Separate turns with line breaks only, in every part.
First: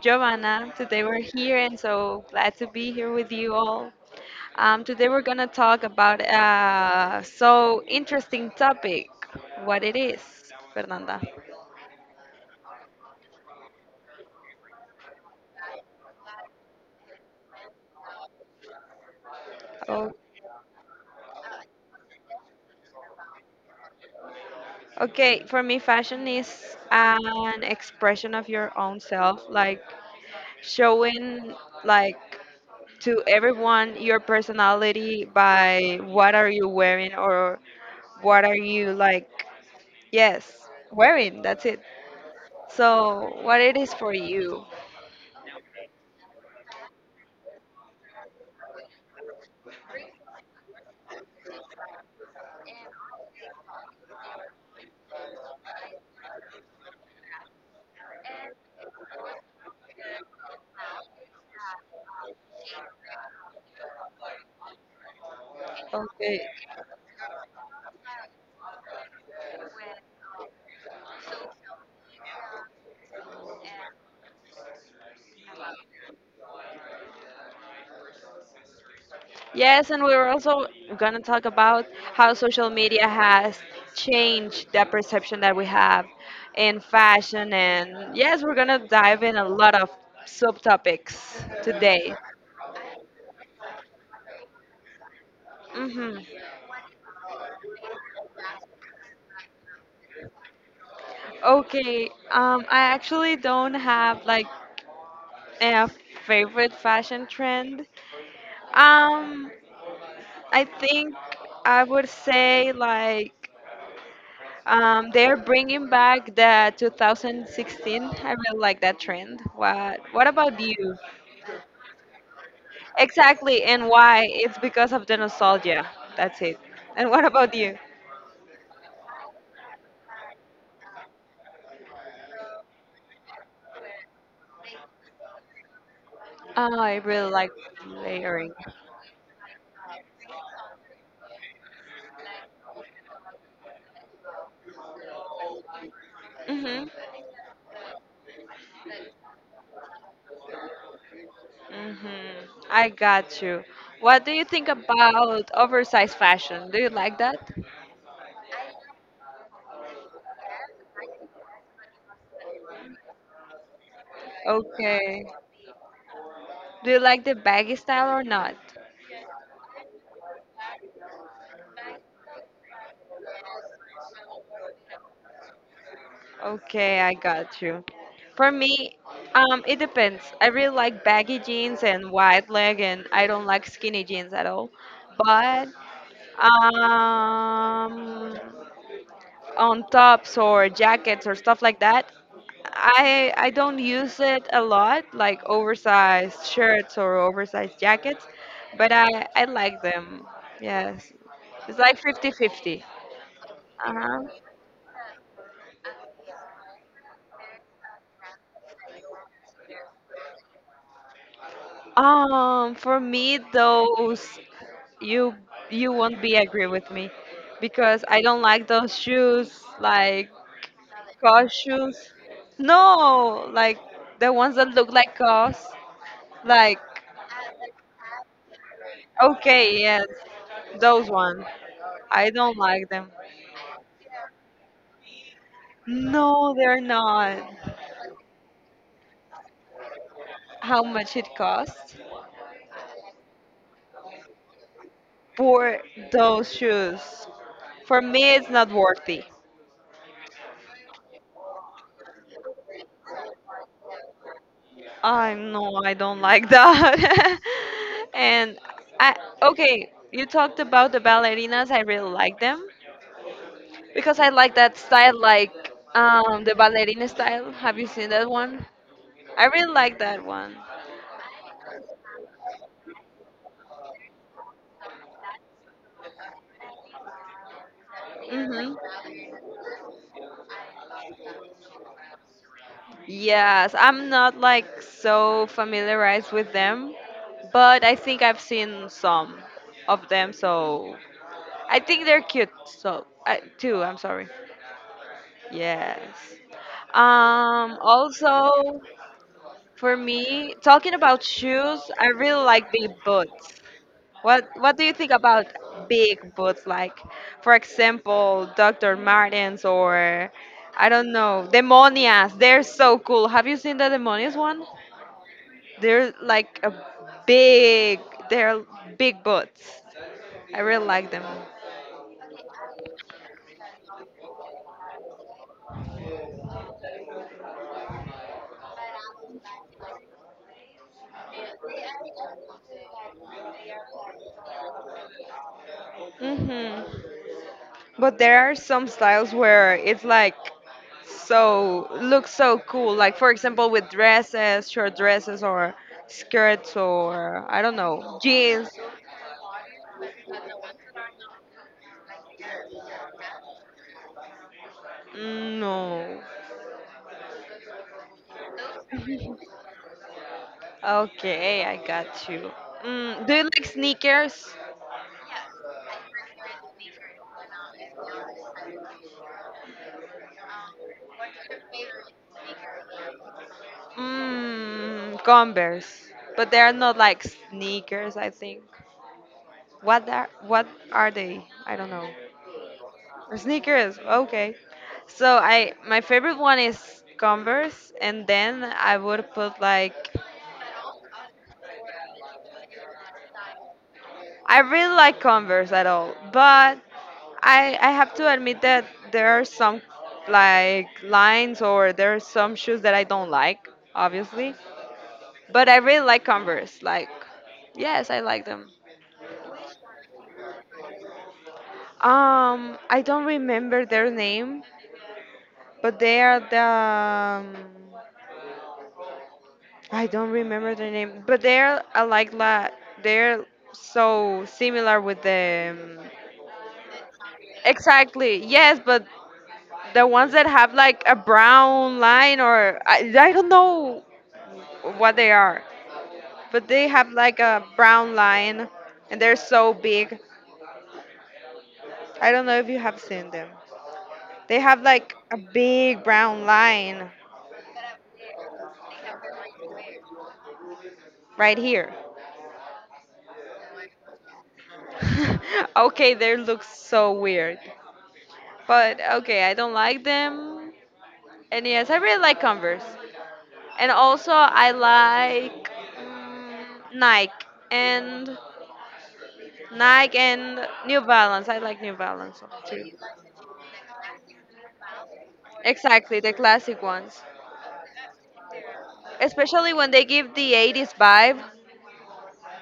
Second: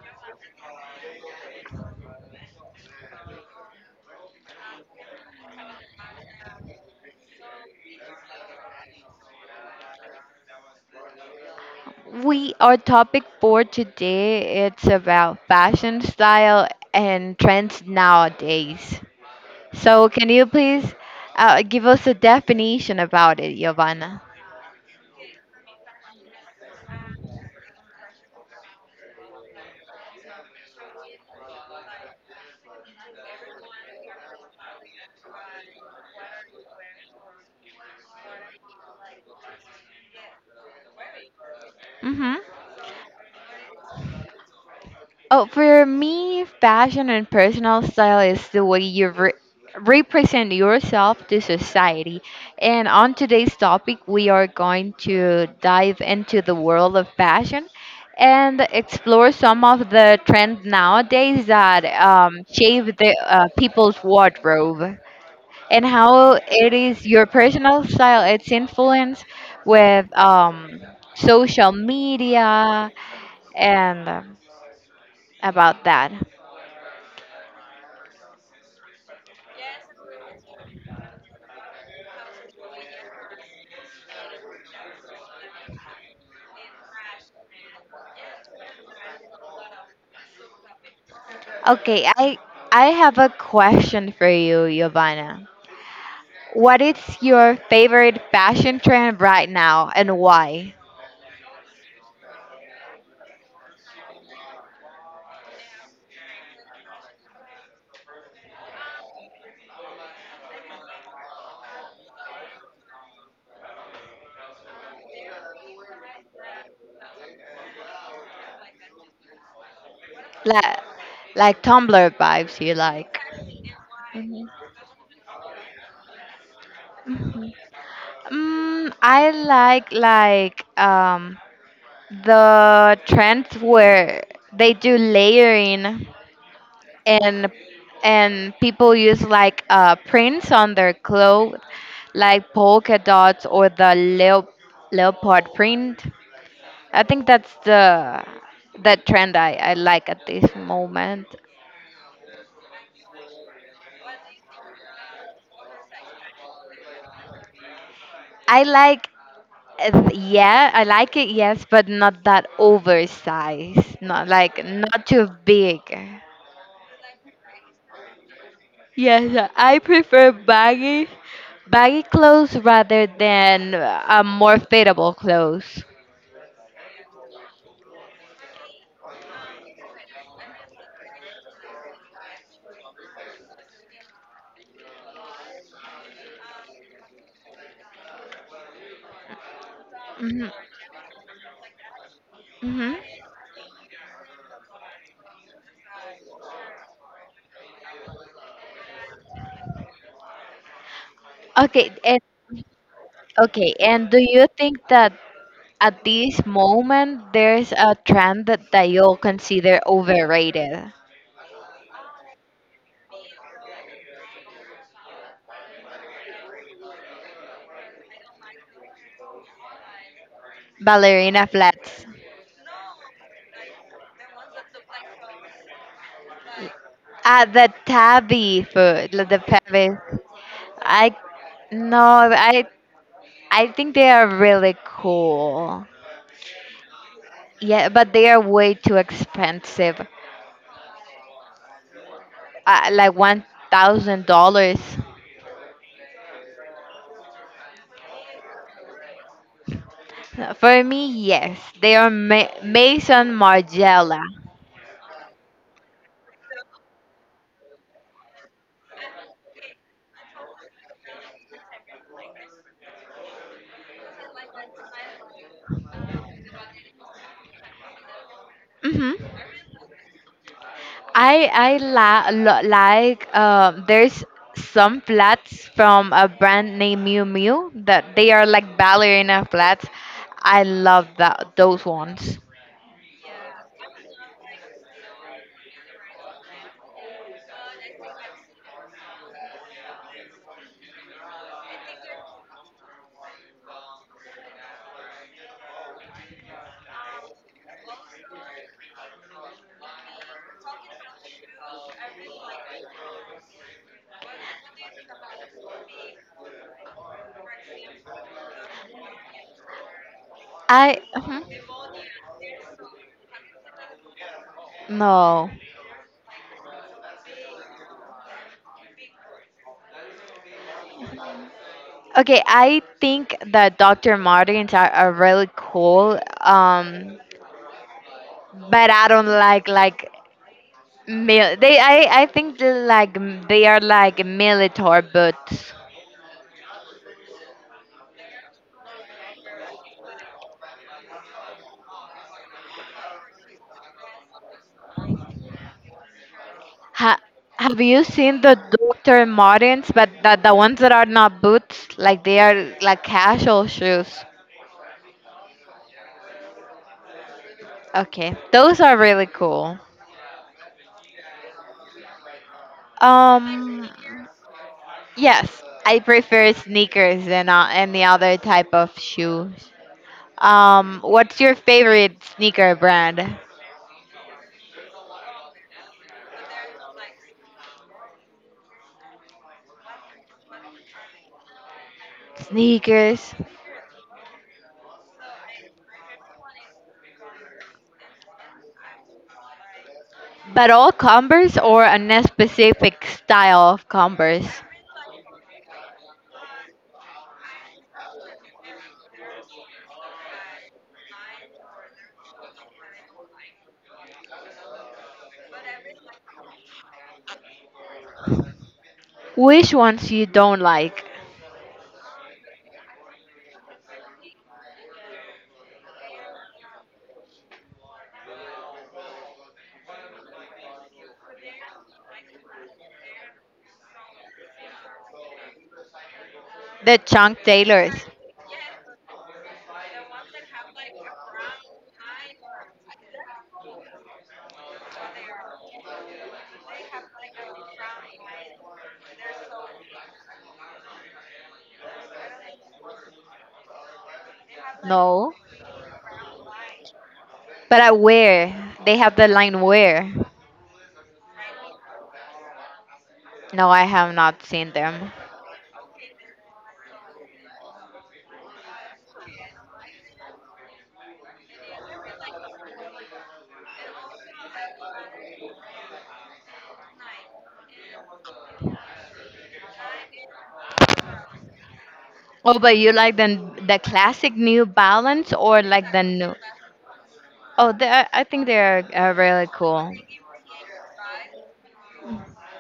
Giovanna. Today we're here and so glad to be here with you all. Today we're going to talk about a so interesting topic. What it is, Fernanda?
We our topic for today it's about fashion style and trends nowadays. So
Oh,
can you please give us a definition about it, Giovanna?
okay, for me, fashion is an expression of your own self, like showing, like, to everyone your personality by what are you wearing, or what are you like, yes, wearing. That's it.
Mm-hmm.
So, what it is for you?
Oh, for me, fashion and personal style is the way you represent yourself to society. And on today's topic, we are going to dive into the world of fashion and explore some of the trends nowadays that shape the people's wardrobe and how
Okay.
it is your personal style, its influence with social media and about that.
Yes, and we were also gonna talk about how social media has changed the perception that we have in fashion, and yes, we're gonna dive in a lot of subtopics
Okay,
today.
I have a question for you, Giovanna.
Hmm.
What is your favorite fashion trend right now and why?
Okay, I actually don't have, like, a favorite fashion trend. Um, I think I would say, like, they're bringing back the 2016. I really like that trend. What about
Like
you?
like Tumblr vibes you like.
Exactly, and why?
Mhm.
It's because of the nostalgia. That's it. And what
Mhm.
about you?
I like the trends where they do layering
Oh, I really like
and and
layering.
people use like prints on their clothes like polka dots or the leopard print.
Mhm.
I think that's the trend I like at this moment.
Mhm. I got you. What do you think about oversized fashion? Do you like that?
I like Yeah, I like it, yes, but not that oversized. Not like not
Okay.
too big.
Do you like the baggy style or not?
Yes, I prefer baggy clothes rather than more fitable clothes.
Okay, I got you. For me, it depends. I really like baggy jeans and wide leg, and I don't like skinny jeans at all. But, um, on tops
Mhm.
or jackets or stuff like that,
Mhm.
I don't use it a lot, like oversized shirts or oversized jackets. But I like them. Yes, it's
Okay,
like
and
50/50.
okay, and do
Uh-huh.
you think that at this moment there's a trend that you'll consider overrated?
For me, those, you you won't be agree with me because I don't like those shoes, like
Ballerina
COS shoes.
flats.
No, like the ones that look like COS. Like,
Ah, the tabby food, like the
okay,
pebbles.
yes, those
I
ones.
no,
I don't like them.
I think they are really cool.
No, they're not.
Yeah, but they are way too expensive.
How much it costs
Like $1,000
for those shoes? For me, it's not worthy.
for me. Yes, they are Maison Margiela.
I No, I don't like that. and I Okay, you talked about the ballerinas. I really like them because I like that style, like, the ballerina style. Have you seen that one?
Mhm.
I really like that one.
I like there's some flats from a brand named Miu Miu that they are
Hmm.
like ballerina flats. I love that those ones.
Yes, I'm not, like, so familiarized with them, but I think I've seen some of them. So I think they're cute. So, I, too. I'm sorry. Yes. Also, for me, talking about shoes, I really like big boots. What do you think about big boots? Like, for example, Dr. Martens or I
I
don't
Mhm.
know, Demonias. They're so cool. Have you seen the Demonias one?
No.
They're like a big. They're big boots. I really like them.
Okay, I think that Dr. Martens are really cool. But I don't like mil- they I think they are like military boots.
Mhm. But there are some styles where it's like so looks so cool. Like, for example, with dresses, short dresses or skirts
Ha
or I don't
Have you
know,
seen the
jeans.
Dr. Martens, but the ones that are not boots, like they are like casual shoes?
Mm, no.
Okay, those are really cool.
Okay, I got you. Mm, do you like
Um,
sneakers?
yes, I prefer sneakers than any other type of shoes. What's your favorite sneaker brand?
Mm, Converse. But they are not, like, sneakers, I think. What are they? I don't know.
Sneakers,
Sneakers, okay. So, I my favorite one is Converse, and then I would put, like,
but all Converse or a specific style of Converse?
I really like Converse at all, but I have to admit that there are some, like, lines or there are some shoes that I don't like, obviously. But I really like Converse. Like, yes, I like them.
Which ones you don't like?
I don't remember their name, but they are the, I don't remember the name, but they're alike. La, they're so similar with the.
The Chunk Taylors?
Exactly. Yes, but the ones that have like a brown line or I don't know what they are, but they have like a brown line and they're so big. I don't know if you have seen them. They have like
No.
a big brown line
But at where? They have the line where?
right here.
No, I have not seen them.
Okay, they look so weird. But okay, I don't like them. And yes, I really like Converse. And also I like, mm, Nike and New Balance. I like New Balance
Oh, but
too.
you like the classic New Balance or like the
Exactly, the
new?
classic ones.
Oh, I think they're really
Especially when
cool.
they give the 80s vibe.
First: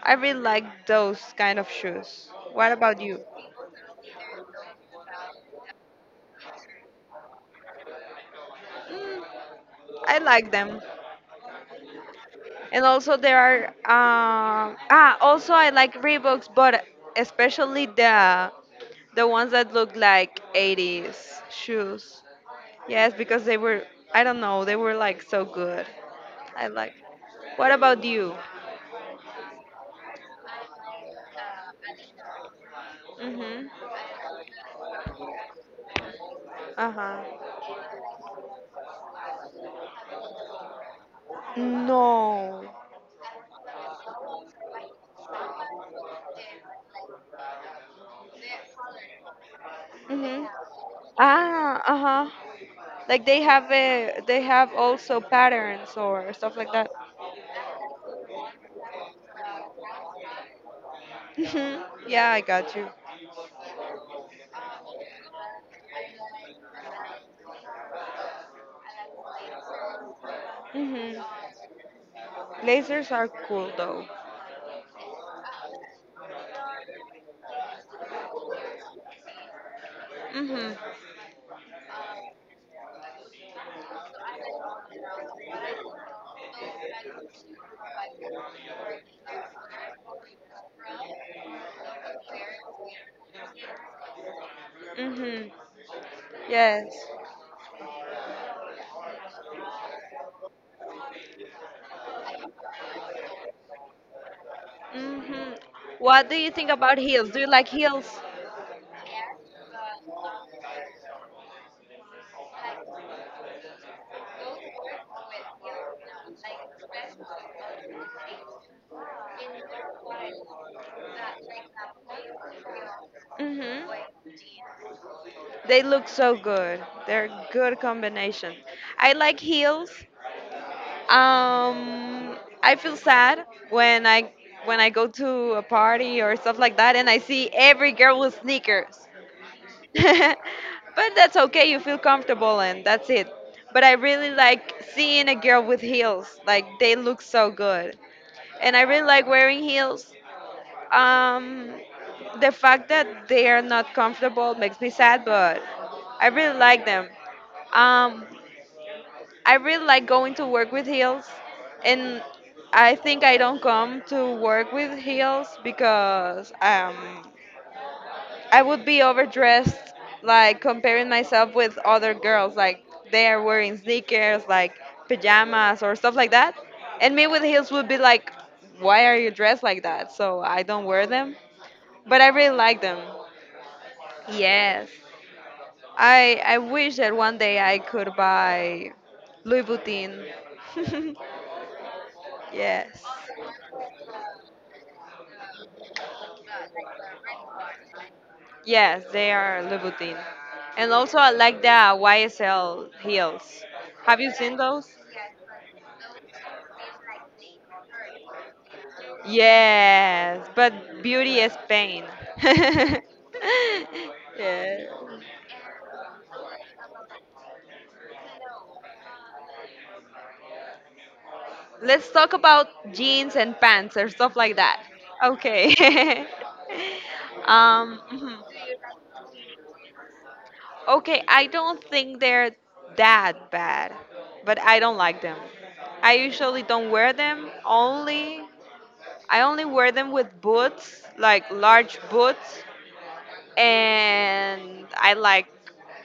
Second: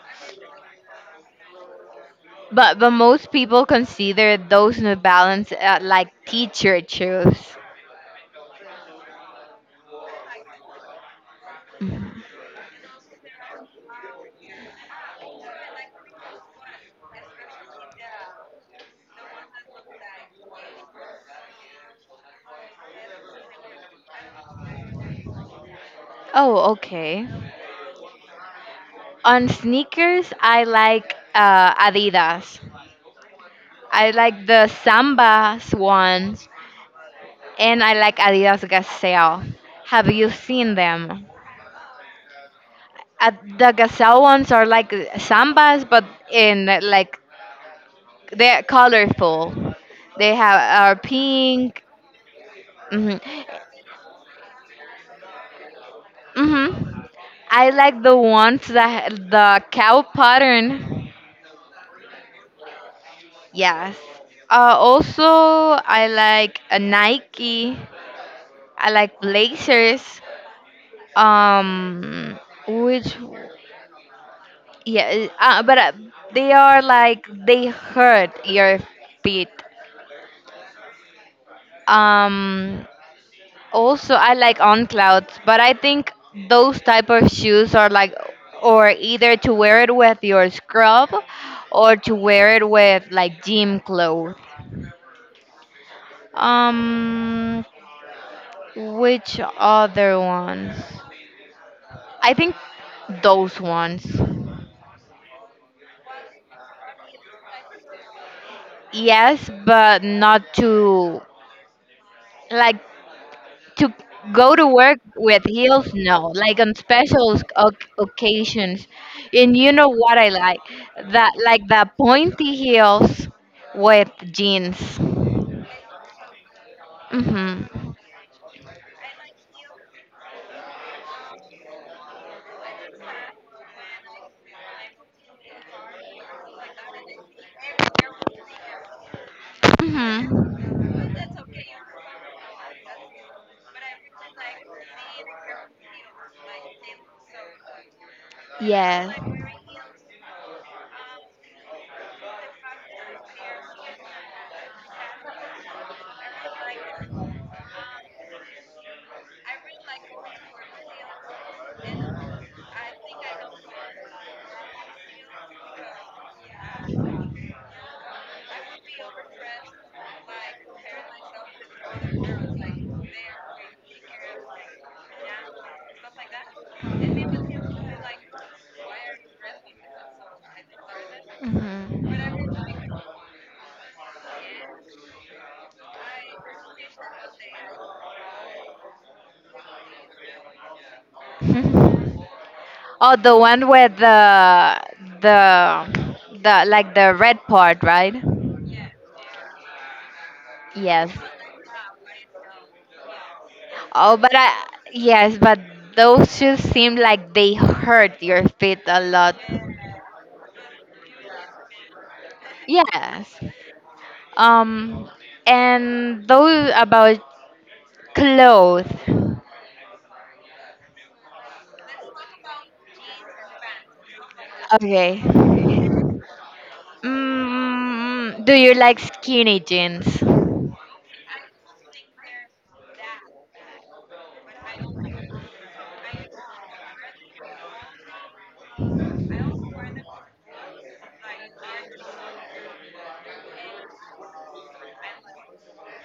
I really like those kind of shoes. What
But
about you?
most people consider those New Balance like teacher shoes.
Mm, I like them. And also there are, also I like Reeboks, but especially the ones that look like 80s shoes. Yes, because they were, I don't know, they were like so good. I
Oh,
like.
okay.
What about you?
On sneakers, I like Adidas.
Mhm.
I like the Samba ones,
Uh huh.
and I like Adidas Gazelle. Have you seen them?
No.
Uh, the gazelle ones are like sambas, but in like they're colorful. They
Mhm.
have are
Ah.
pink.
Uh huh.
Mhm.
Like, they have also patterns or stuff like that.
Mhm. I like the ones that the cow pattern.
Mhm. Yeah, I got you.
Yes. Also, I like a Nike. I like blazers.
Mhm.
Um,
Lasers
which
are cool though.
Yeah, but they are like they hurt your feet.
Mhm.
Um, Also, I like on clouds, but I think those type of shoes are like, or either to wear it with your scrub, or to wear it with like gym clothes.
Mhm. Yes.
Um, which other ones? I think those ones.
Mhm. What do you think about heels? Do you like heels?
Yes, but not to like, to go to work with heels, no, like on special occasions. And you know what I like? That like the pointy heels
Mhm.
with jeans.
They look so good. They're
Mhm.
good combination. I like heels. Um, I feel sad when I go to a party or stuff like that and I see every girl with sneakers. But
Mhm.
that's okay. You feel comfortable and that's it. But I really like seeing a girl with heels. Like, they look so good. And I really
Yes.
like wearing heels. Um, the fact that they are not comfortable makes me sad, but I really like them. Um, I really like going to work with heels, and I think I don't come to work with heels because, I would be overdressed, like comparing myself with other girls, like they are wearing sneakers, like pajamas or stuff like that, and me with heels would be like, why are you dressed like that? So I don't wear them, but I
Mhm.
really like them. Yes. I wish that one day I could buy Louis Vuitton.
Mhm.
Yes,
Oh, the one with the the like the red part, right?
yes, they are Louis Vuitton, and
Yes.
also I like the YSL heels.
Oh,
Have you
but
seen those?
yes, but those shoes seem like they hurt your feet a lot.
Yes, but beauty is pain.
Yes. Um,
Yeah.
and those about clothes.
Let's talk about jeans and pants or stuff like that.
Okay.
Okay. Mhm.
Do you like skinny jeans?
Okay, I don't think they're that bad, but I don't like them. I usually don't wear them. Only I only wear them with boots, like large boots, and I like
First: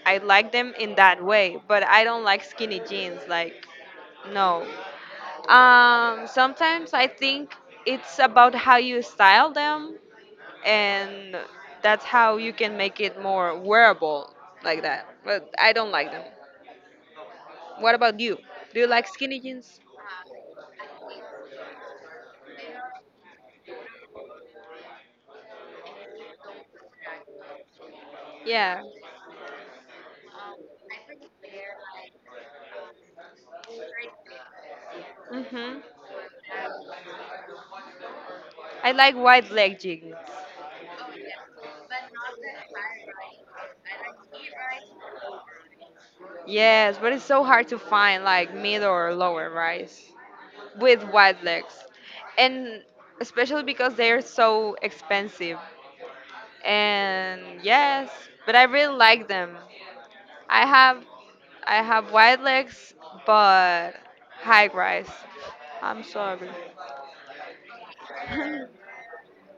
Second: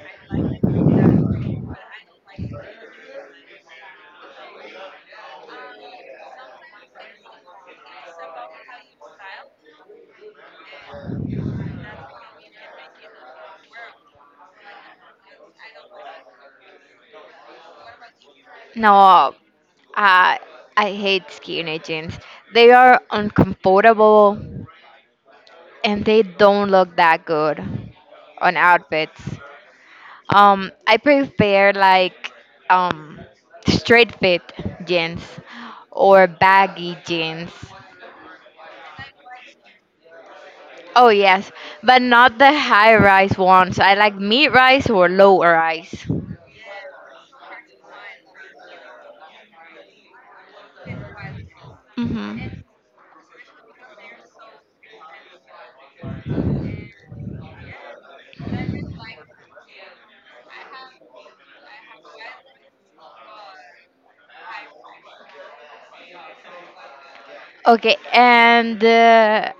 I like them in that way, but I don't like skinny jeans like no. Sometimes I think it's about how you style them and that's how you can make it more wearable like that. But I don't like them. What about you? Do you like
No,
skinny jeans?
I I hate skinny jeans. They are uncomfortable and they don't look that good on
Yeah.
outfits. I prefer like um straight fit jeans
Mhm.
or baggy jeans.
I like wide leg jeans.
Oh yes, but not the high rise ones. I like mid rise or low rise.
Yes, but it's so hard to find like middle or lower rise with wide legs.
Mhm.
And especially because they're so expensive. And yes, but I really like them. I have I have wide legs but high rise. I'm sorry.
Okay, and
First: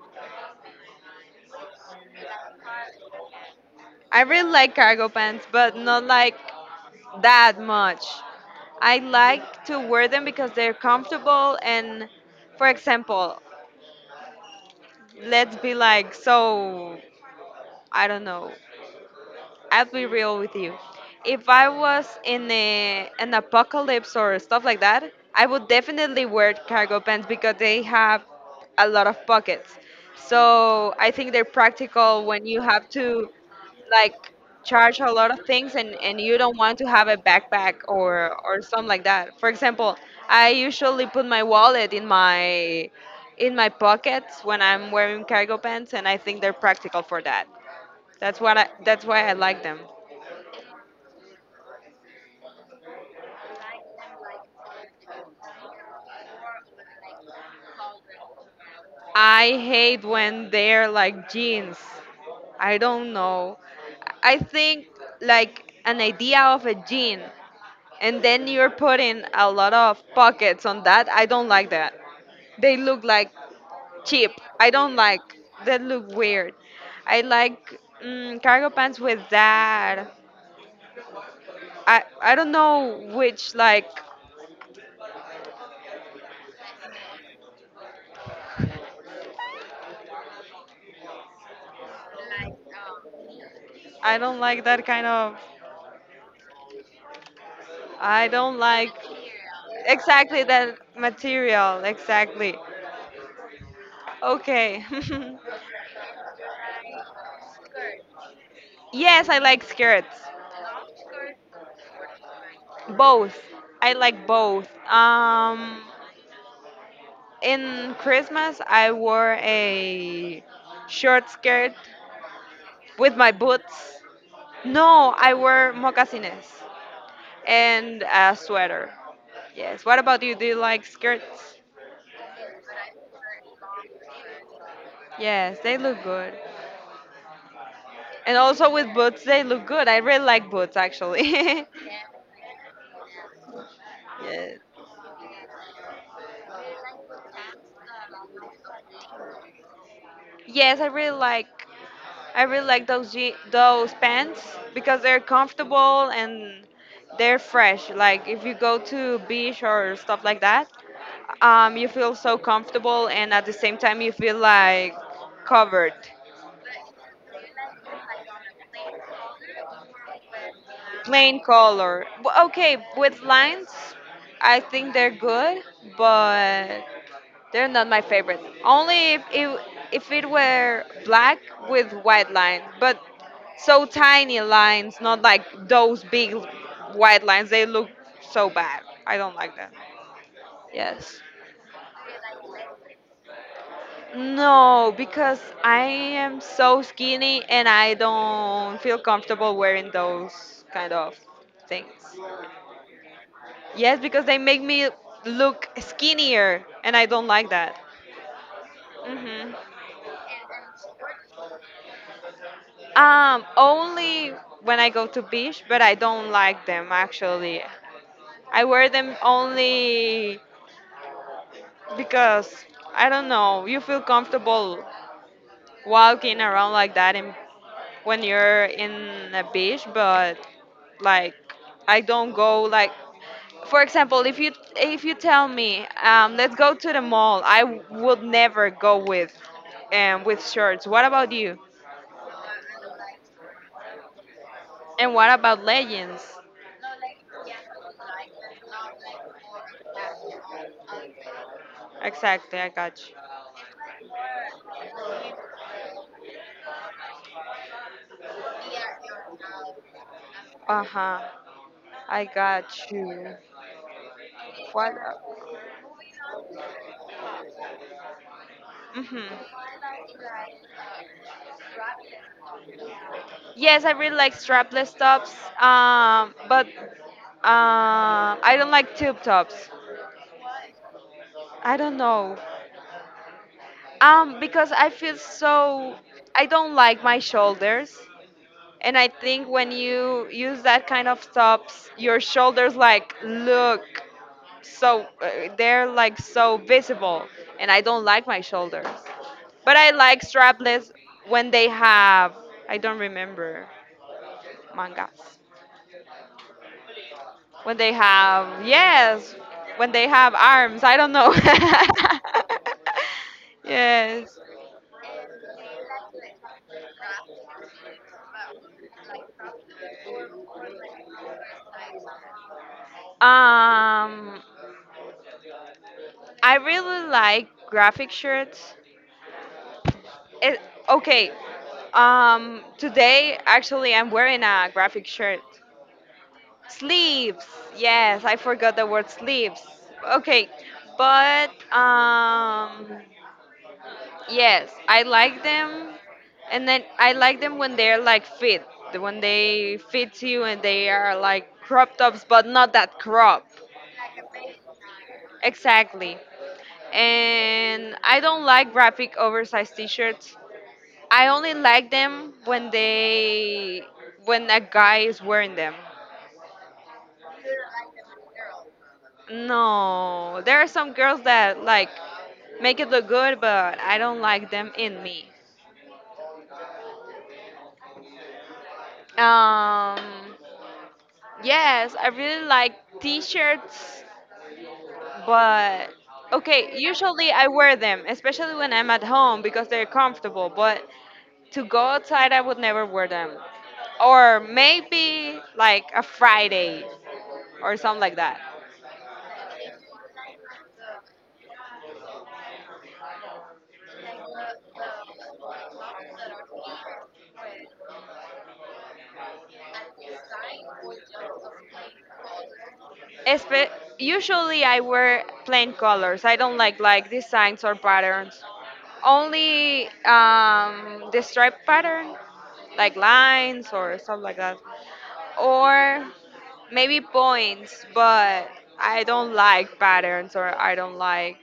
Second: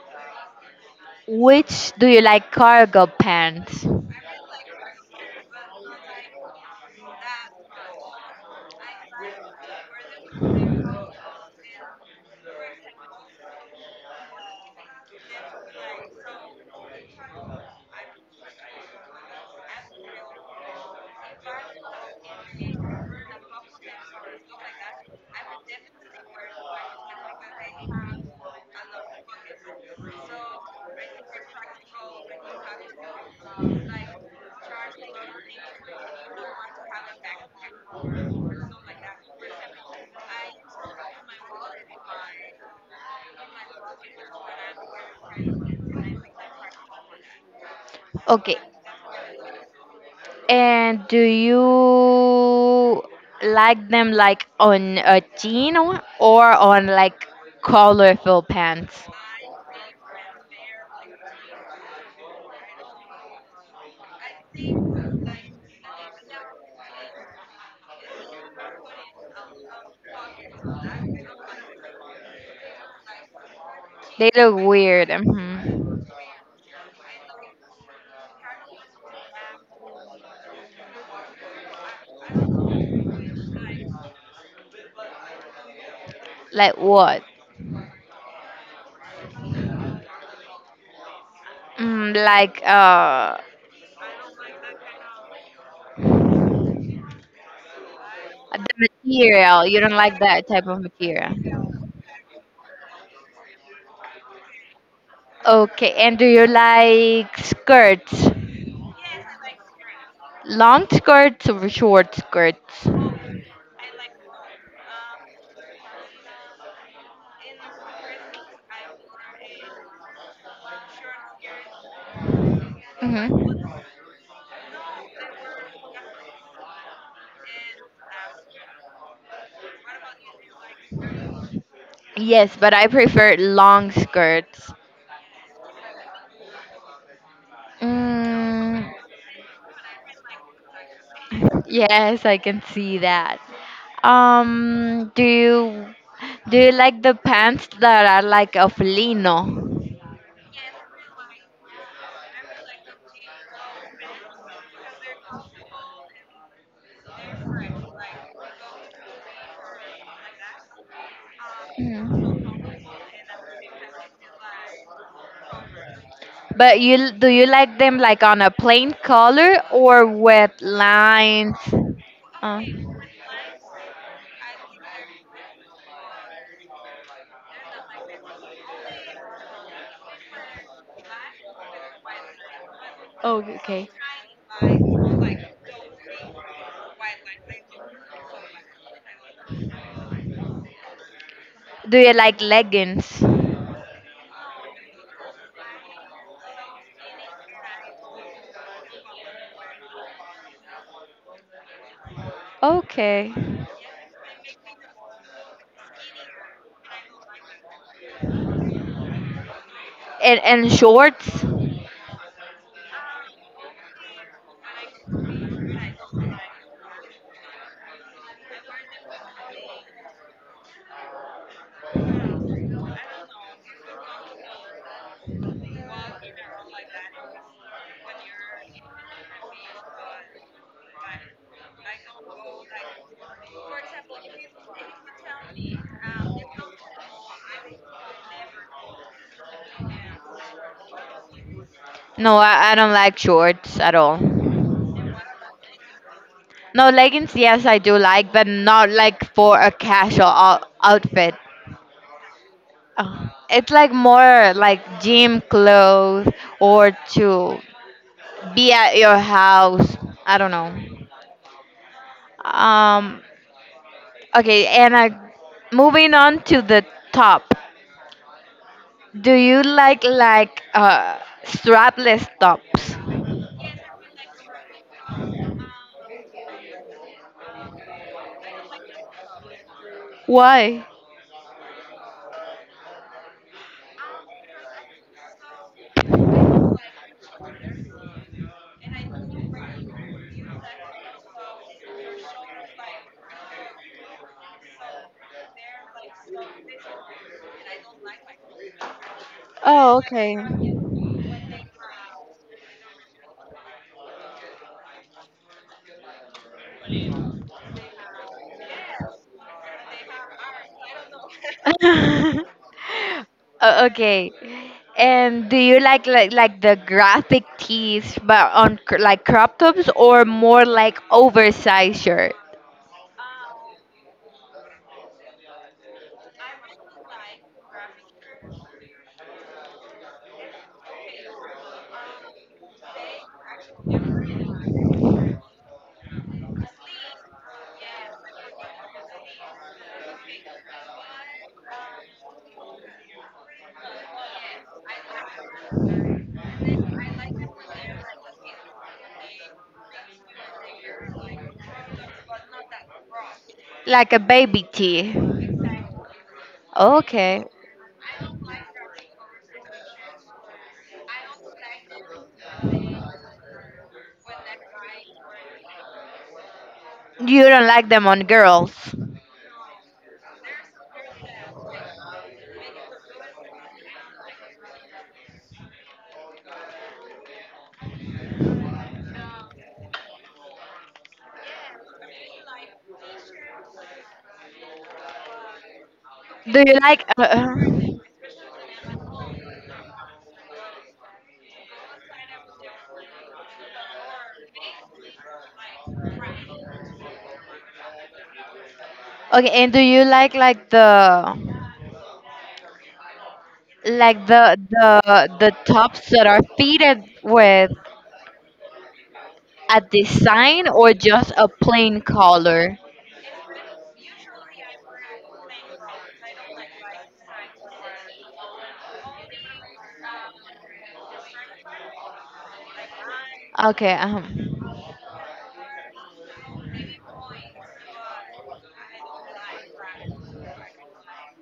which do you like cargo pants?
I really like cargo pants, but not like that much. I like to wear them because they're comfortable and, for example, let's be like so, I don't know, I'll be real with you. If I was in an apocalypse or stuff like that, I would definitely wear cargo pants because they have a lot of pockets. So I think they're practical when you have to, like, charge a lot of things and, you don't want to have a backpack or something like that. For example, I usually put my wallet in my pockets when I'm wearing cargo pants and I think they're practical for that. That's
Okay,
what I, that's why I like them.
and do you like them like on a jean or on like colorful pants?
I hate when they're like jeans. I don't know. I think, like, an idea of a jean and then you're putting a lot of pockets on that. I don't like that. They look like
They
cheap.
look
I don't
weird.
like that
Mhm.
look weird. I like, cargo pants with that. I don't know which like.
Like what? Like
I don't like that kind of, I don't
the
like
material. You don't like
exactly
that type
that
of material.
material, exactly. Okay.
Okay, and do you like skirts?
Yes, I like skirts.
Long skirts or short skirts?
Both. I like both. In Christmas, I wore a short skirt with my boots.
Hmm.
No, I wore moccasines and a sweater. Yes. What about you? Do you like skirts?
Yes, but I prefer long skirts.
Yes, they look good. And also
Mm,
with boots, they look good. I really like boots, actually.
yes, I can see that.
Yes.
Um, do you do you like the pants that are like of lino?
Yes, I really like those those pants because they're comfortable and they're fresh. Like, if you go to beach or stuff like that, you feel so
Mhm.
comfortable and at the same time you feel like covered.
But you do you like them like on a plain color or with
Plain
lines?
color.
Uh,
Okay, with lines, I think they're good, but they're not my favorite. Only if it were black with white lines, but
oh,
so
okay.
tiny lines, not like those big white lines. They look so bad. I don't like that. Yes.
Do you like leggings?
No, because I am so skinny and I don't feel comfortable wearing those kind of things.
Okay.
Yes, because they make me look skinnier and I don't like that. Hmm.
And shorts?
Only when I go to beach, but I don't like them actually. I wear them only because I don't know. You feel comfortable walking around like that when you're in a beach, but, like, I don't go like. For example, if you tell me, let's go to the mall, I would never go with, with shorts. What about you?
No, I don't like shorts at all.
And what about leggings?
No leggings, yes, I do like, but not like for a casual outfit.
Exactly, I got you.
Oh, it's like more like gym clothes or to be at your house. I don't know.
Uh huh. I got
Um,
you.
Okay,
What?
and moving on to the top. Do you
Mm-hmm.
like strapless tops?
Yes, I really like strapless tops. But, I don't like tube tops.
Why?
I don't know. Because I feel so. I don't like my shoulders, and I think when you use that kind of tops, your shoulders like look. so uh, they're like so visible, and I don't like my shoulders, but I
Oh,
like
okay.
strapless when they have, I don't remember, mangas, when they have, yes, when they have arms, I don't know.
Okay.
Yes.
And do you like the graphic tees, but on like crop tops, or more like oversized shirt,
um I really like graphic shirts. It, okay, today actually I'm wearing a graphic shirt. Sleeves. Yes, I forgot the word sleeves. Okay, but yes, I like them, and then I like them when they're like fit, when they fit you and they are like crop tops, but not that crop.
like a baby tee?
Exactly.
Okay.
And I don't like graphic oversized t-shirts. I only like them when they, when a guy is wearing them.
You don't like them on girls.
No, there are some girls that like make it look good, but I don't like them in me. Um, yes, I really like t-shirts, but
Do
okay,
you like?
usually I
uh?
wear them, especially when I'm at home because they're comfortable, but to go outside I would never wear them. Or maybe like a Friday or something like that.
Okay, and do you like the like the tops that are fitted with a design or just a plain color?
Espe- Usually I wear plain colors. I don't like designs or patterns. Only the stripe pattern, like lines
Okay,
or stuff like that, or maybe points. But I don't like patterns, or I don't like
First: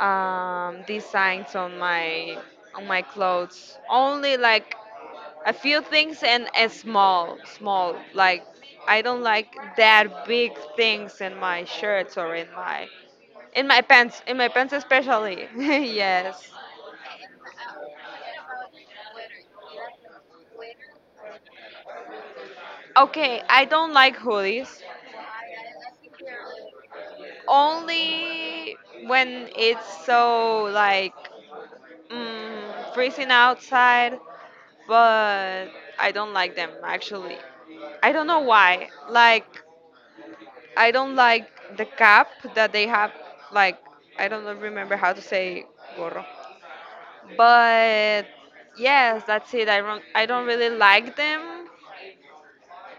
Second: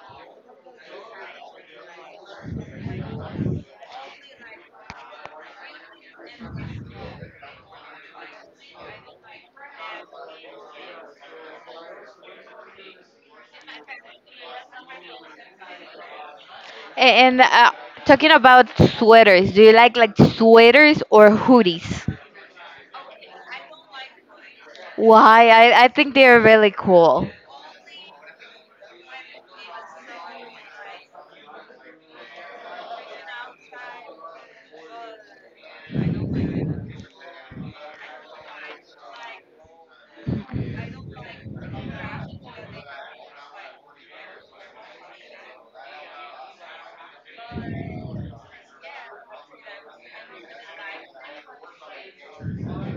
designs on my clothes. Only like a few things, and a small small like, I don't like that big things in my shirts or in my pants, in my pants especially. Yes.
and talking about sweaters, do you like sweaters or hoodies?
Okay, I don't like hoodies,
Why? I think they are really cool.
only when it's so like, freezing outside, but I don't like them actually. I don't know why, like I don't like the cap that they have. Like I don't know- remember how to say gorro, but yes, that's it. I don't really like them.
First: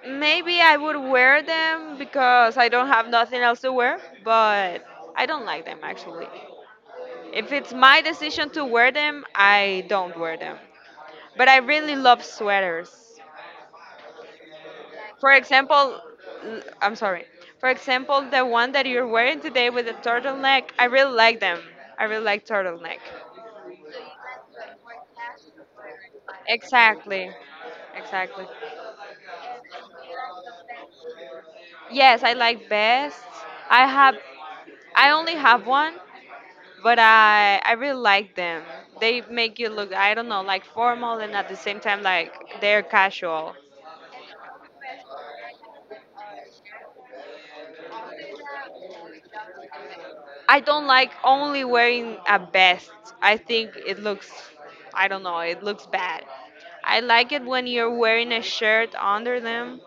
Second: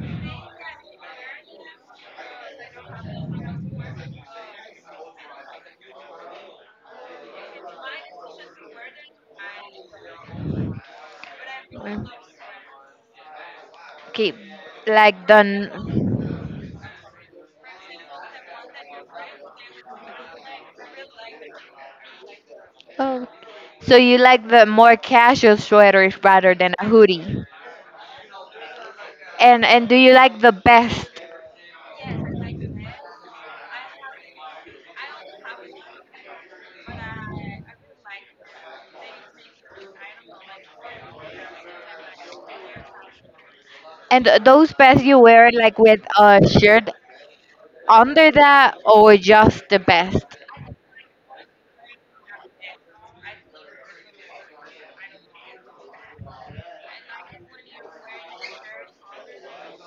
Maybe I would wear them because I don't have nothing else to wear, but I don't like them actually. If it's my decision to wear them, I don't wear them. But I really
Mm,
love sweaters.
Okay, like
For
the
example,
n-
l- I'm sorry. For example, the one that you're wearing today with the turtleneck, I really like them. I really like turtleneck.
oh, so you like the more casual sweaters rather than a
Exactly.
hoodie.
Exactly.
And do you like the best.
Yes, I like best. I have, I only have one, but I really like them. They make you look, I don't know, like formal and at the same time like they're casual.
And those pants you wear like with a shirt under that or just the vest?
I don't like only wearing a vest. I think it looks, I don't know, it looks bad. I like it when you're wearing a shirt under them,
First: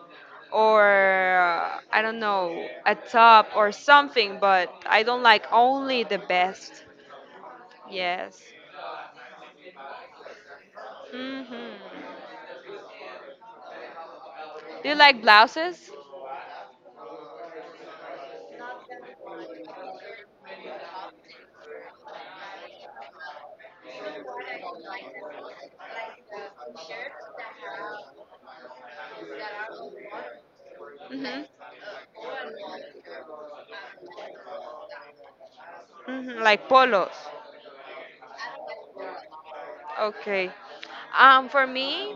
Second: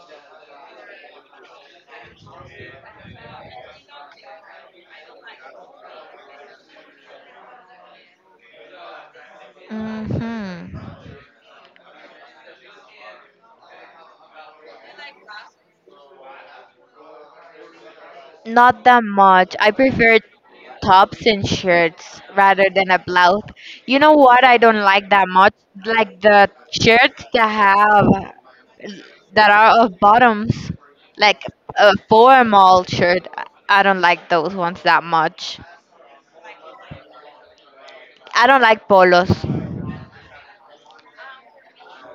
or, I don't know, a top or something, but I don't like only the vest. Yes.
Hmm.
Hmm. Do you like blouses?
Not that much. I prefer tops and shirts rather than a blouse. You know what I don't like that much? Like the shirts that have that are of bottoms, like
Hmm.
a formal shirt. I don't like those ones that much.
Hmm. Like polos.
I don't like polos.
Okay. For me,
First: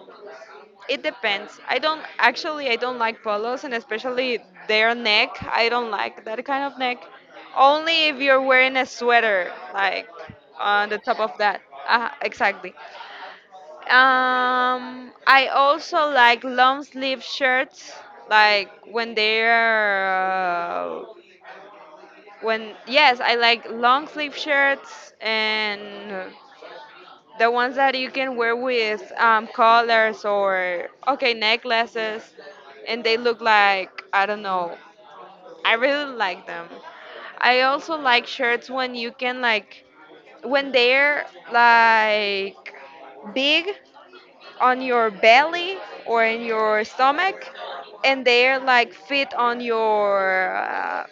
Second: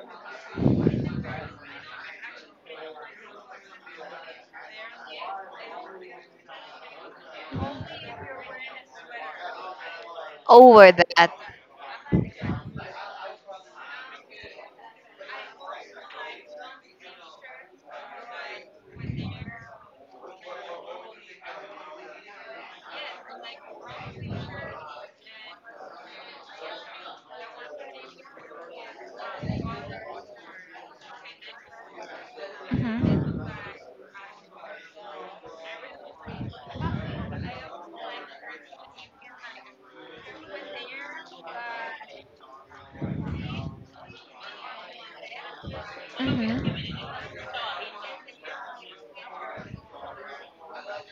it depends. I don't actually, I don't like polos and especially their neck. I don't like that kind of neck. Only if you're wearing a sweater like on
Over
the top
that.
of that. Exactly. I also like long sleeve shirts like when they're when, yes, I like long sleeve shirts and the ones that you can wear with collars or okay necklaces, and they look like I don't know. I really like them. I also like shirts when you can like when they're like big on your belly or in your
Hmm.
stomach, and they're like fit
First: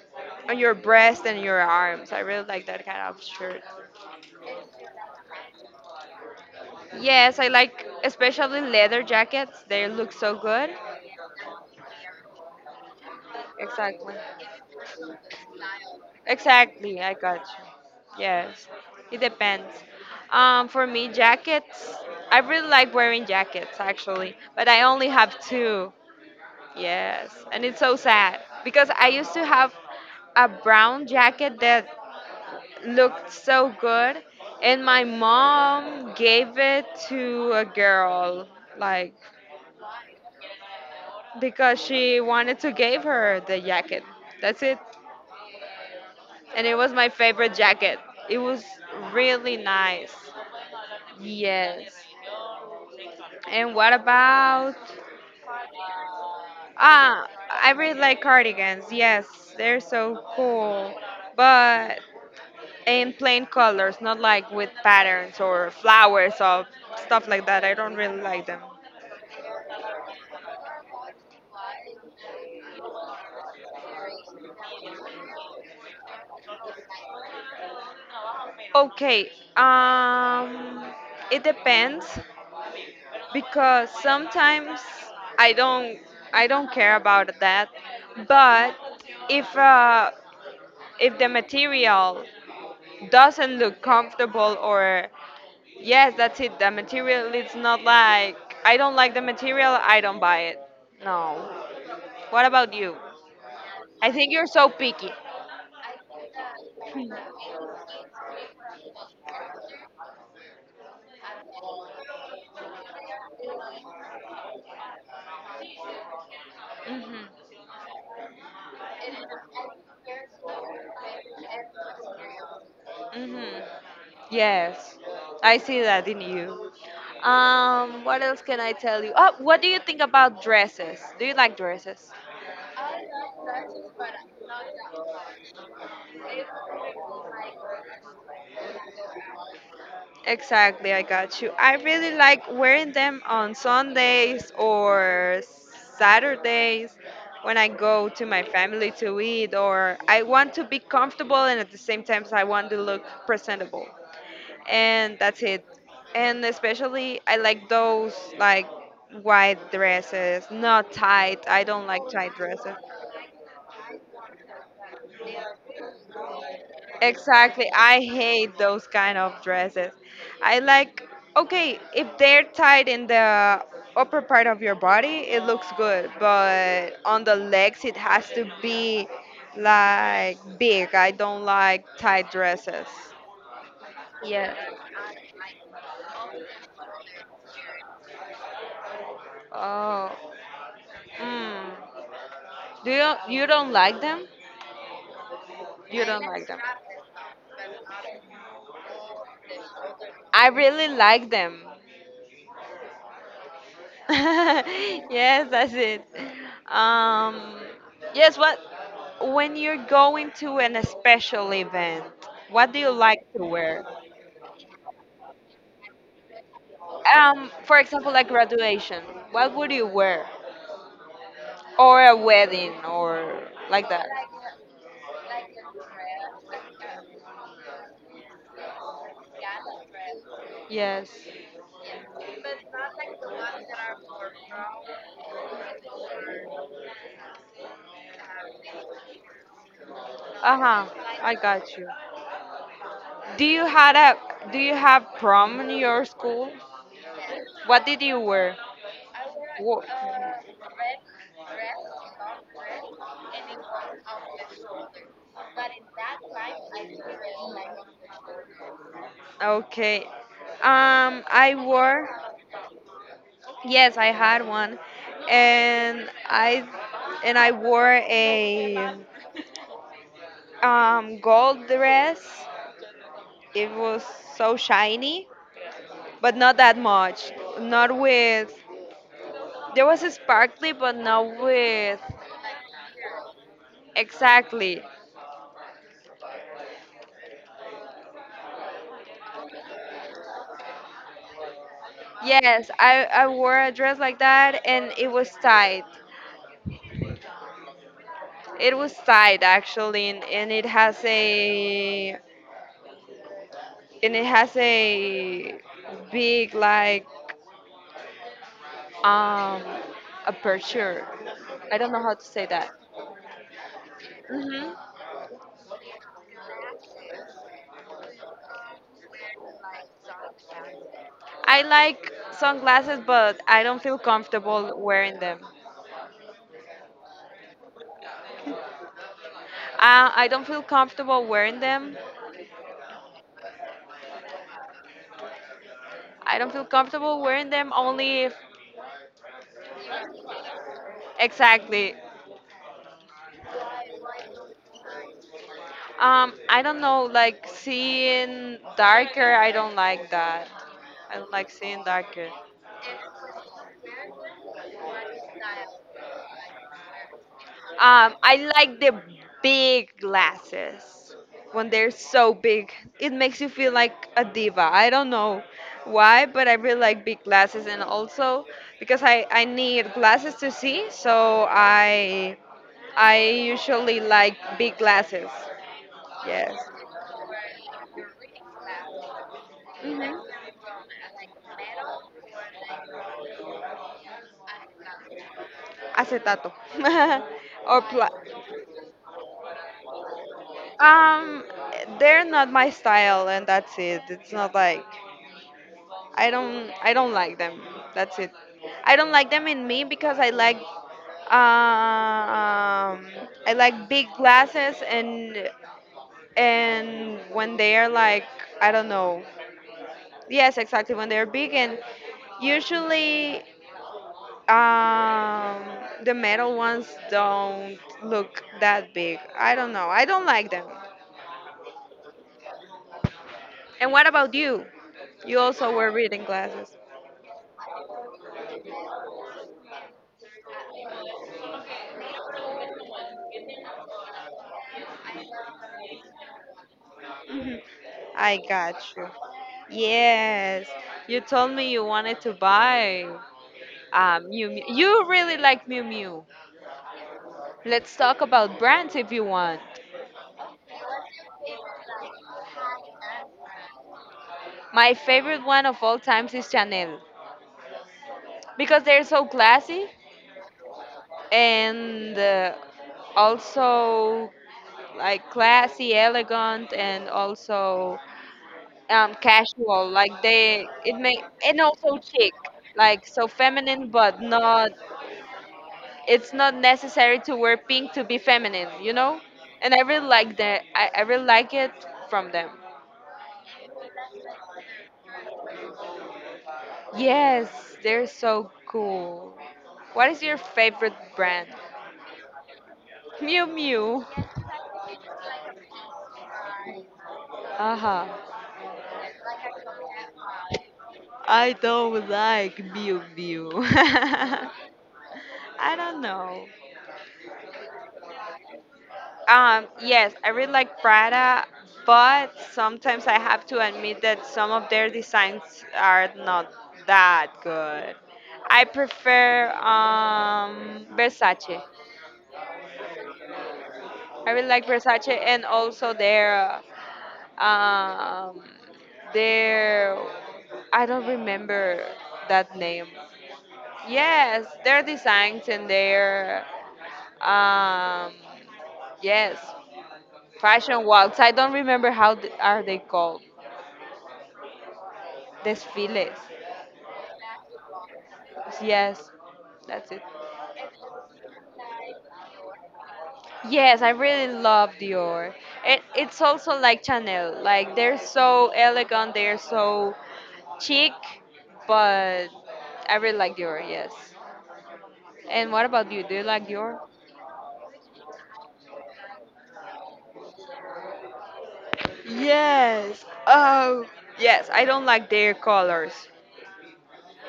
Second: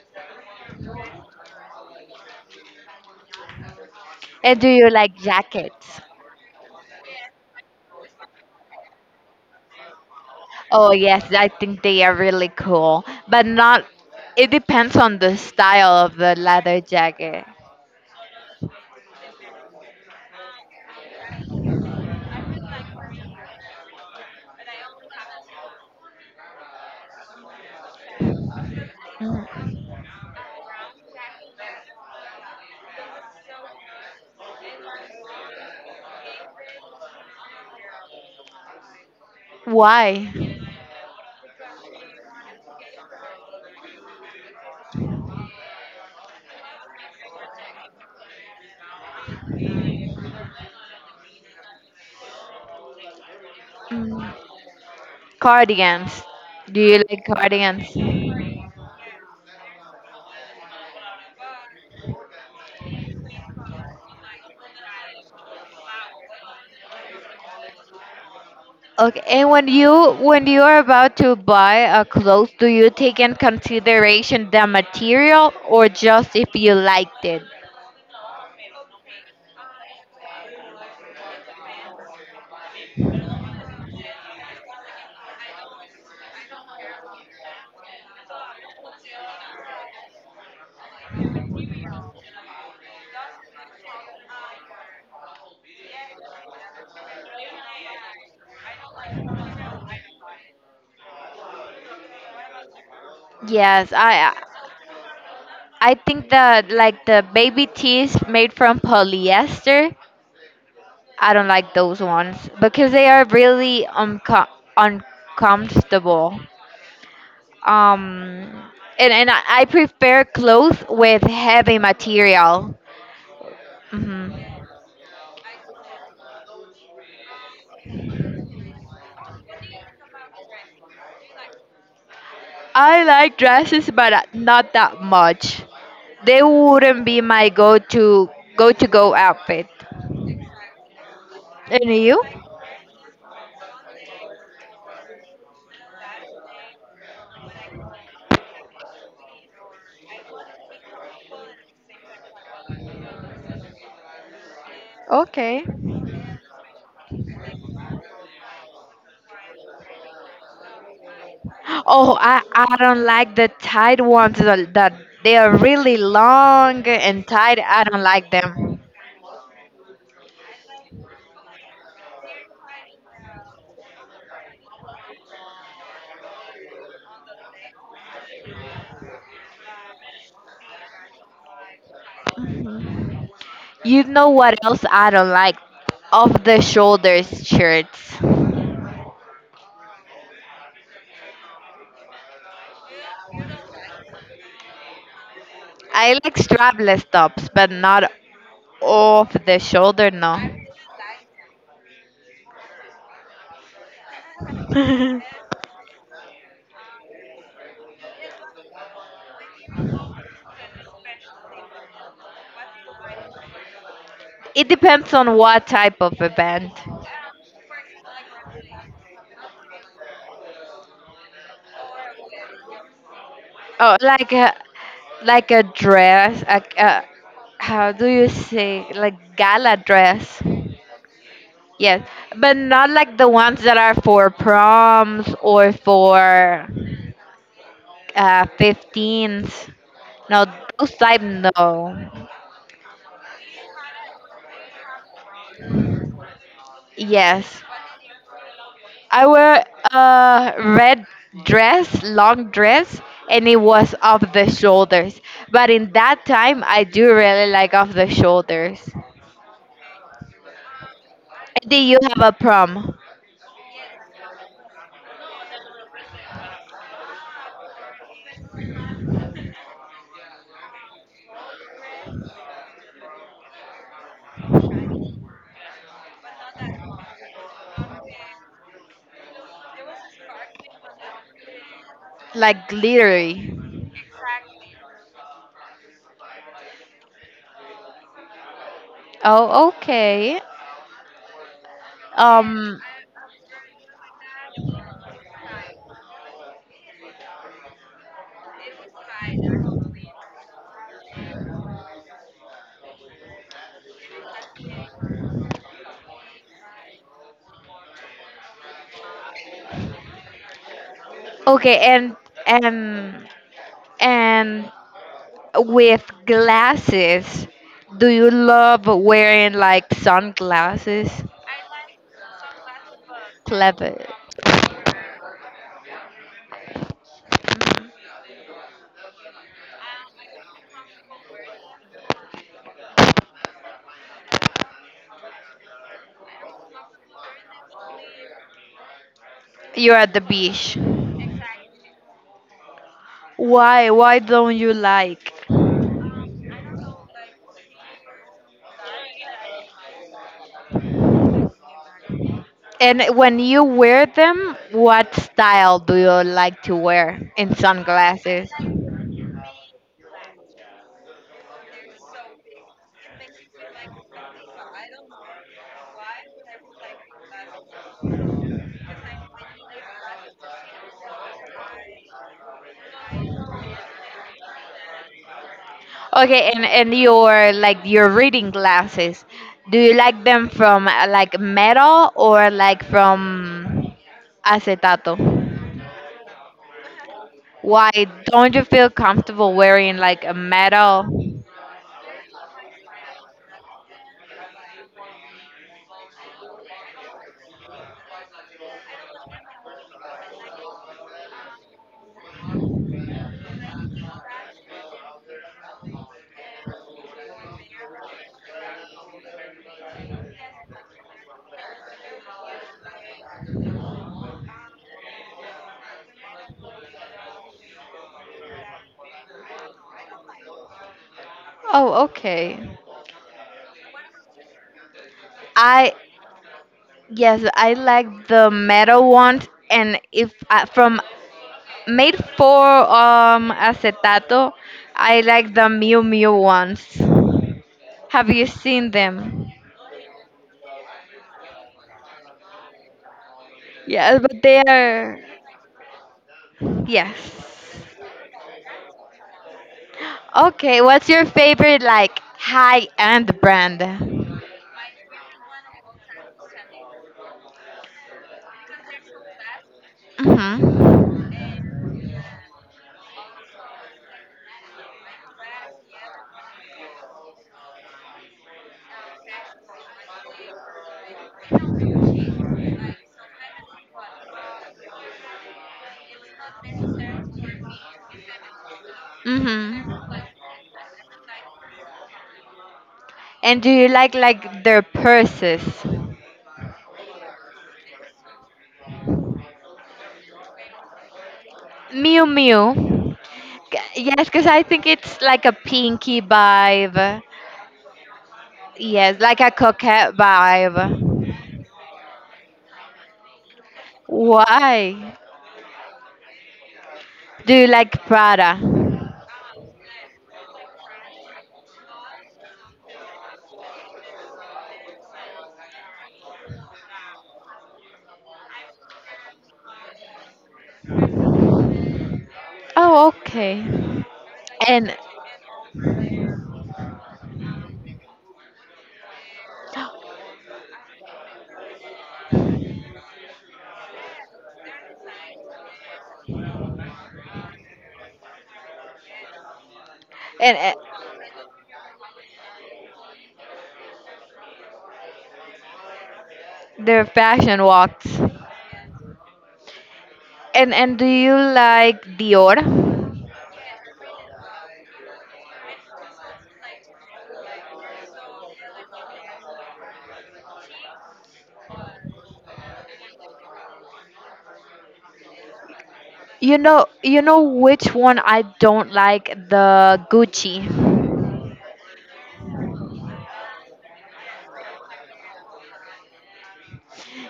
on your breast and your arms. I really like that kind of shirt.
And do you like jackets?
Yes, I like especially leather jackets. They look so good.
Oh yes, I think they are really cool, but not.
Exactly.
It depends on the style of the leather
Exactly, I got
jacket.
you. Yes, it depends. For me, jackets, I really like wearing jackets actually, but I only have two. Yes, and it's so sad because I used to
Mm.
have a brown jacket that looked so good, and my mom gave it to a girl, like
Why?
because she wanted to give her the jacket. That's it. And it was my favorite jacket. It was really nice. Yes. And what
Mm.
about,
Cardigans. Do you like
ah, I
cardigans?
really like cardigans. Yes, they're so cool. But in plain colors, not like with patterns or flowers or stuff like that. I don't really like them.
Okay, and when you are about to buy a clothes, do you take in consideration the material or just if you liked it?
Okay. Um it depends because sometimes I don't I don't care about that. But if uh, if the material doesn't look comfortable, or yes, that's it. The material it's not like, I don't like the material, I don't buy it. No. What about you?
Yes,
I
I
think
I
you're so picky.
I think that like the baby tees made from polyester I don't like those ones because they are really uncomfortable.
Mhm.
Um, and I prefer clothes with heavy material.
Mhm.
Hmm.
Yes, I see that in you. What else can I tell you? Oh, what do you think about dresses? Do you like dresses?
I like dresses, but not that much. They wouldn't be my go-to-go outfit.
Exactly, I got you. I
And
really
you?
like wearing them on Sundays or Saturdays when I go to my family to eat, or I want to be comfortable and at the same time I want to look presentable. And that's
Okay.
it. And especially, I like those like white dresses, not tight. I don't like
Oh,
tight
I,
dresses.
I don't like the tight ones that they are really long and tight.
Exactly.
I
I
don't like
hate
them.
those kind of dresses. I like, okay, if they're tied in the upper part of your body, it looks good, but on the legs, it has to be like big. I don't like tight dresses.
You know what
Yes.
else I don't like? Off the shoulders shirts.
Oh, mm. Do you, you don't like them? You
I
don't
like
like them.
strapless tops, but not off the shoulder, no.
I really like them. Yes, that's it. Um, yes, what, when you're going to an special event, what do you like to wear?
It depends on what type of event.
For example, like graduation, what would you wear? Or a wedding, or like
Oh,
that.
like a dress, how do you say, like gala dress.
Yes.
Yes, but not like the ones that are for proms or for 15s. No,
Uh huh.
those type
I
no.
got you. Do you had a, do you have prom in your school?
Yes,
What did you wear?
I wear
Wha-
a red dress, long dress, and it was off the shoulders. But in that time, I do really like off the shoulders.
Okay. I
And did you
wore,
have a prom?
yes, I had one, and I, and I wore a gold dress. It was so shiny, but not that much. Not with, there was a sparkly, but not with
Like glittery.
exactly.
Oh, okay.
Yes,
Um,
I wore a dress like that, and it was tight. It was tight actually, and it has a, and it has a big like um aperture.
okay,
I don't know how to say that.
and and
Hmm.
with glasses, do you love wearing like sunglasses?
I like sunglasses, but I don't
Clever.
feel comfortable wearing them. I don't feel comfortable wearing them. I don't feel comfortable wearing them only if
You're at the beach.
exactly.
Why? Why don't you like?
I don't know, like seeing darker. I don't like that. I don't like seeing darker.
And when you wear them, what style do you like to wear in
I
sunglasses?
like the big glasses when they're so big. It makes you feel like a diva. I don't know why, but I really like big glasses, and also because I need glasses to see, so I usually like big glasses.
Okay,
Yes,
and your like your reading glasses, do you like them from like metal or like from acetato?
acetato. Or
Why
pla-
don't you feel comfortable wearing like a metal?
um, they're not my style, and that's it. It's not like. I don't like them. That's it. I don't like them in me because um I like big glasses, and when they are like I don't know. Yes, exactly when they're big, and usually um the metal ones don't look that big. I don't know. I don't like them.
Oh, okay.
And what about you? You also wear
I
reading glasses.
Yes, I like the metal ones, and if I, from made for acetato. I like the Miu Miu ones. Have
I
you
got
seen
you.
them?
Yes, you told me you wanted to buy
Yeah, but
Miu
they
Miu. You
are
really like Miu Miu.
yes.
Let's talk about brands if you want.
Okay, what's your favorite like high-end brand?
My favorite one of all times is Chanel because they're so classy,
Mhm.
and also like classy, elegant, and also casual. Like they, it may, and also chic, like so feminine, but not, it's not necessary to wear pink to be feminine, you know? And I
Mhm.
really like that. I really like it from them.
And do you like their purses?
Yes, they're so cool. What is your favorite brand?
Miu Miu.
Mew Mew.
Yes, because I think it's like a pinky vibe.
Uh-huh.
Yes, like a coquette vibe.
I don't like Mew Mew. I
Why?
don't know.
Do you like Prada?
Yes, I really like Prada, but sometimes I have to admit that some of their designs are not that good. I prefer Versace.
Oh, okay.
I really like
And
Versace and also um, their I don't remember that name. Yes, their designs and their um yes,
and
fashion walks. I don't remember how th- are they called. Desfiles.
their fashion walks.
Yes, that's it.
And do you like Dior?
Yes, I really love Dior. It, it's also like Chanel. Like they're so elegant, they're so chic, but I really like Dior. Yes. And what about you? Do you like
You
Dior?
know you know which one I don't like the Gucci.
Yes. Oh, yes. I don't like their colors.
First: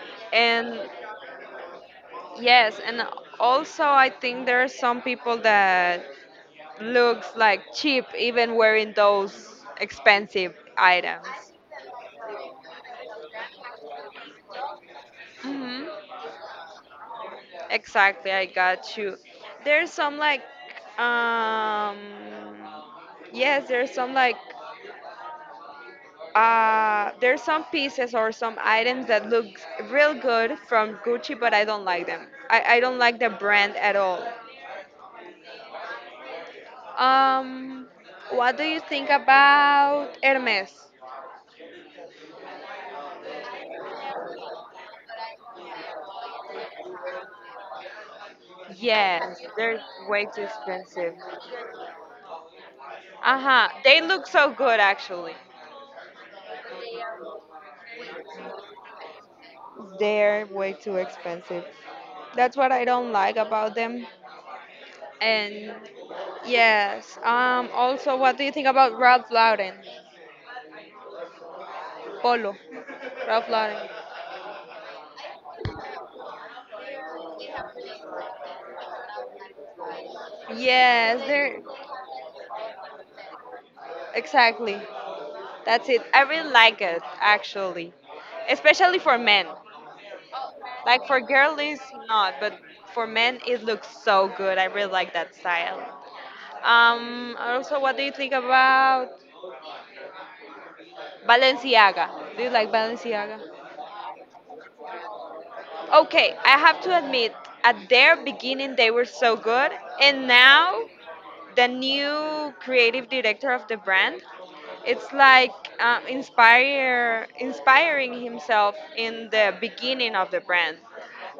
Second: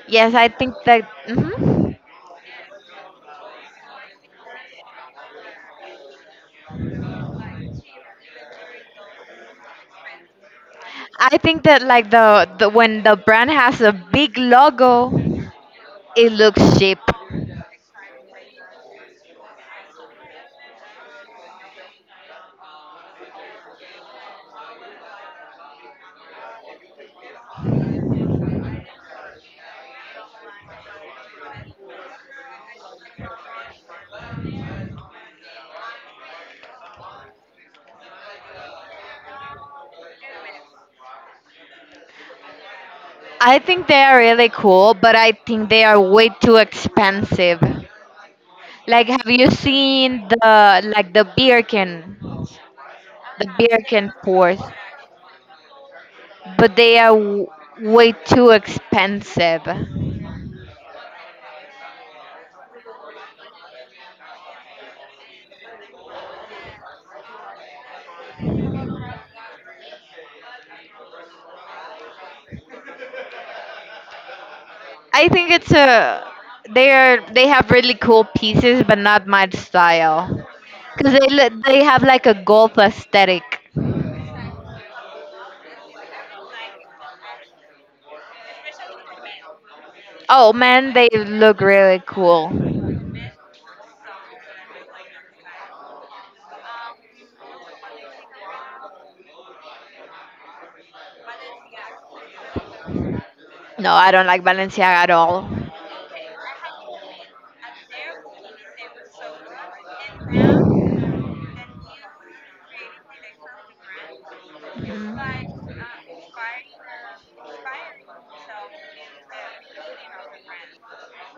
Yes, I think
And
that. Hmm.
yes, and also I think there are some people that looks like cheap even wearing those expensive items.
I think that like the when the brand has a big logo,
Hmm.
it looks cheap.
Exactly, I got you. There's some like, um, yes, there's some like, there's some pieces or some items that look real good from Gucci, but I don't like them. I don't like the brand at all. Um, what do you think about Hermes?
I think they are really cool, but I think they are way too expensive. Like, have
Yes,
you
they're way
seen
too
the like
expensive.
the beer can,
Uh
the
huh.
beer
They
can
look so
pours,
good actually.
but they are way too expensive.
They're way too expensive. That's what I don't like about them. And yes, also, what do you think about Ralph Lauren? Polo. Ralph Lauren.
I think it's a they are they have really cool pieces, but not my style. Cause
Yes, they're
they have like a golf aesthetic.
exactly. That's it. I really like it actually, especially for men.
Oh man,
Like
they
for
look
girlies,
really
not,
cool.
but for men, it looks so good. I really like that style. Also, what do you think about Balenciaga? Do you like Balenciaga?
No, I don't like Balenciaga at all.
Okay, I have to
I
admit, at their beginning they were so good, and now the new creative director of the brand, it's like inspire inspiring himself in the beginning of the brand.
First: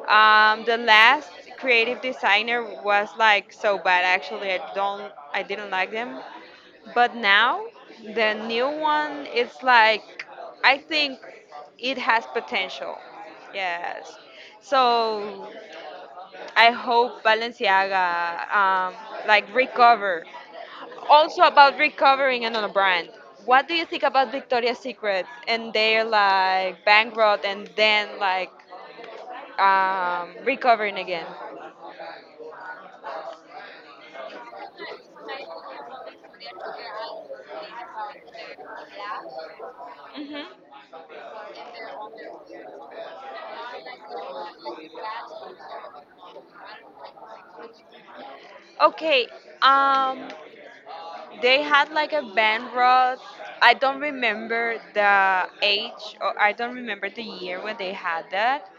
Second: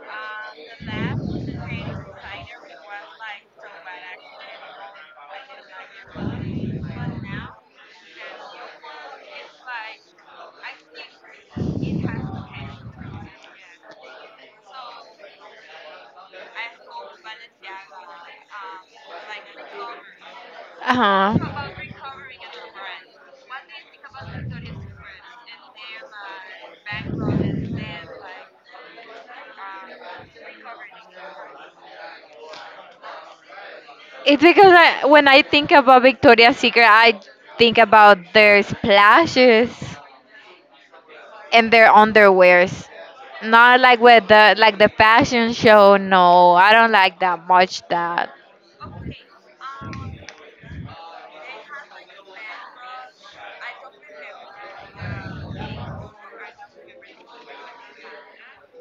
The last creative designer was like so bad. Actually, I don't, I didn't like them. But now the new one its like I think it has potential. Yes. So I hope Balenciaga like recover.
Uh
Also about
huh.
recovering another brand. What do you think about Victoria's Secret and they're like bankrupt and then like recovering again?
It's because when I think about Victoria's Secret, I think about their splashes
Hmm.
and their underwears. Not like with the like the fashion show. No, I don't like that much. That.
Okay. Um, They had like a band rod. I don't remember the age or I don't remember the year when they had that,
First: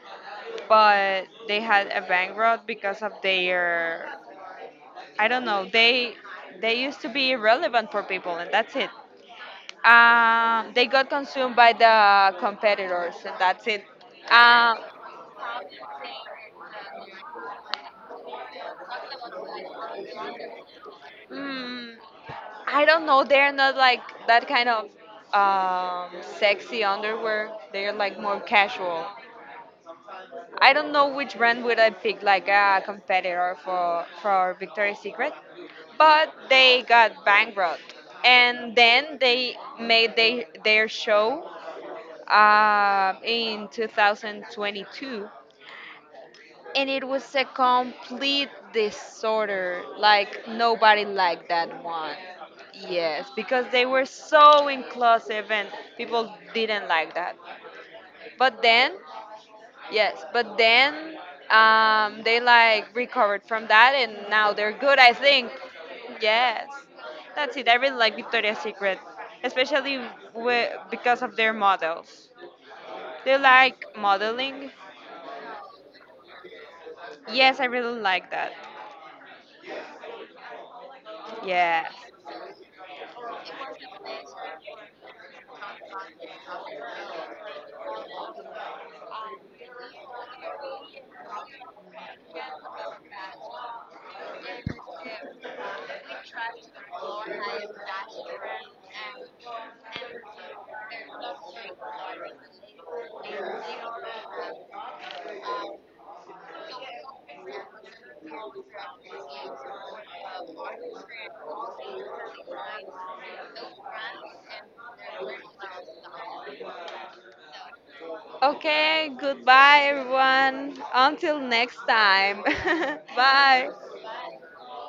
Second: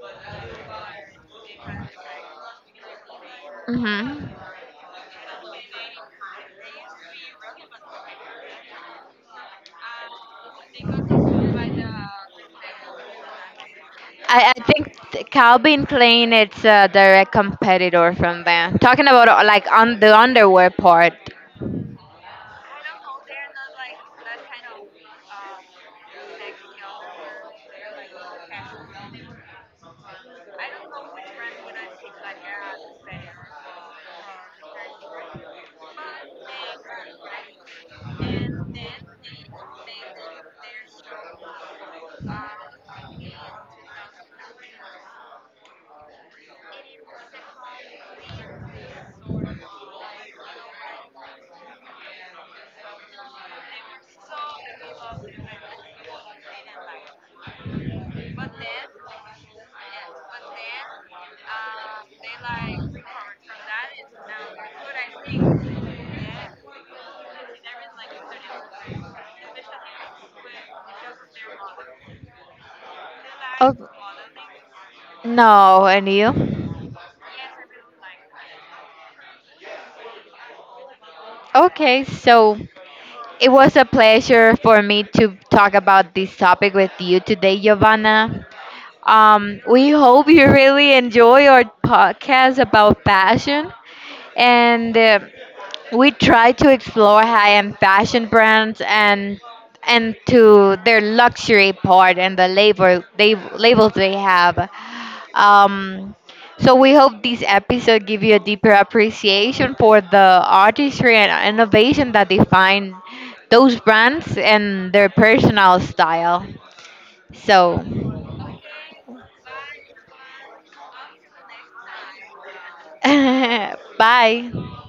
but they had a band rod because of their,
Hmm.
I don't know. They used to be irrelevant for people and that's it. They got consumed by the competitors and that's it.
I
Um,
think Calvin Klein it's a direct competitor from them. Talking about like on the underwear part.
mm, I don't know. They're not like that kind of sexy underwear. They're like more casual. I don't know which brand would I pick like a competitor for Victoria's Secret, but they got bankrupt, and then they made they, their show in 2022, and it was a complete disorder. Like nobody liked that one. Yes, because they were so inclusive and people didn't like that. But then, yes, but then they like recovered from that and now they're good, I think. Yes, that's it. I really like Victoria's Secret, especially wi- because of their models. They
Oh
like modeling.
no, and you?
Yes, I really like that. Yes.
Okay, so it was a pleasure for me to talk about this topic with you today, Giovanna. We hope you really enjoy our podcast about passion. And we try to explore high-end fashion brands and to their luxury part and the labels they have. Um, so we hope this episode give you a deeper appreciation for the artistry and innovation that define those brands and their personal style. So,
Okay, goodbye everyone. Until next time. Bye.
bye.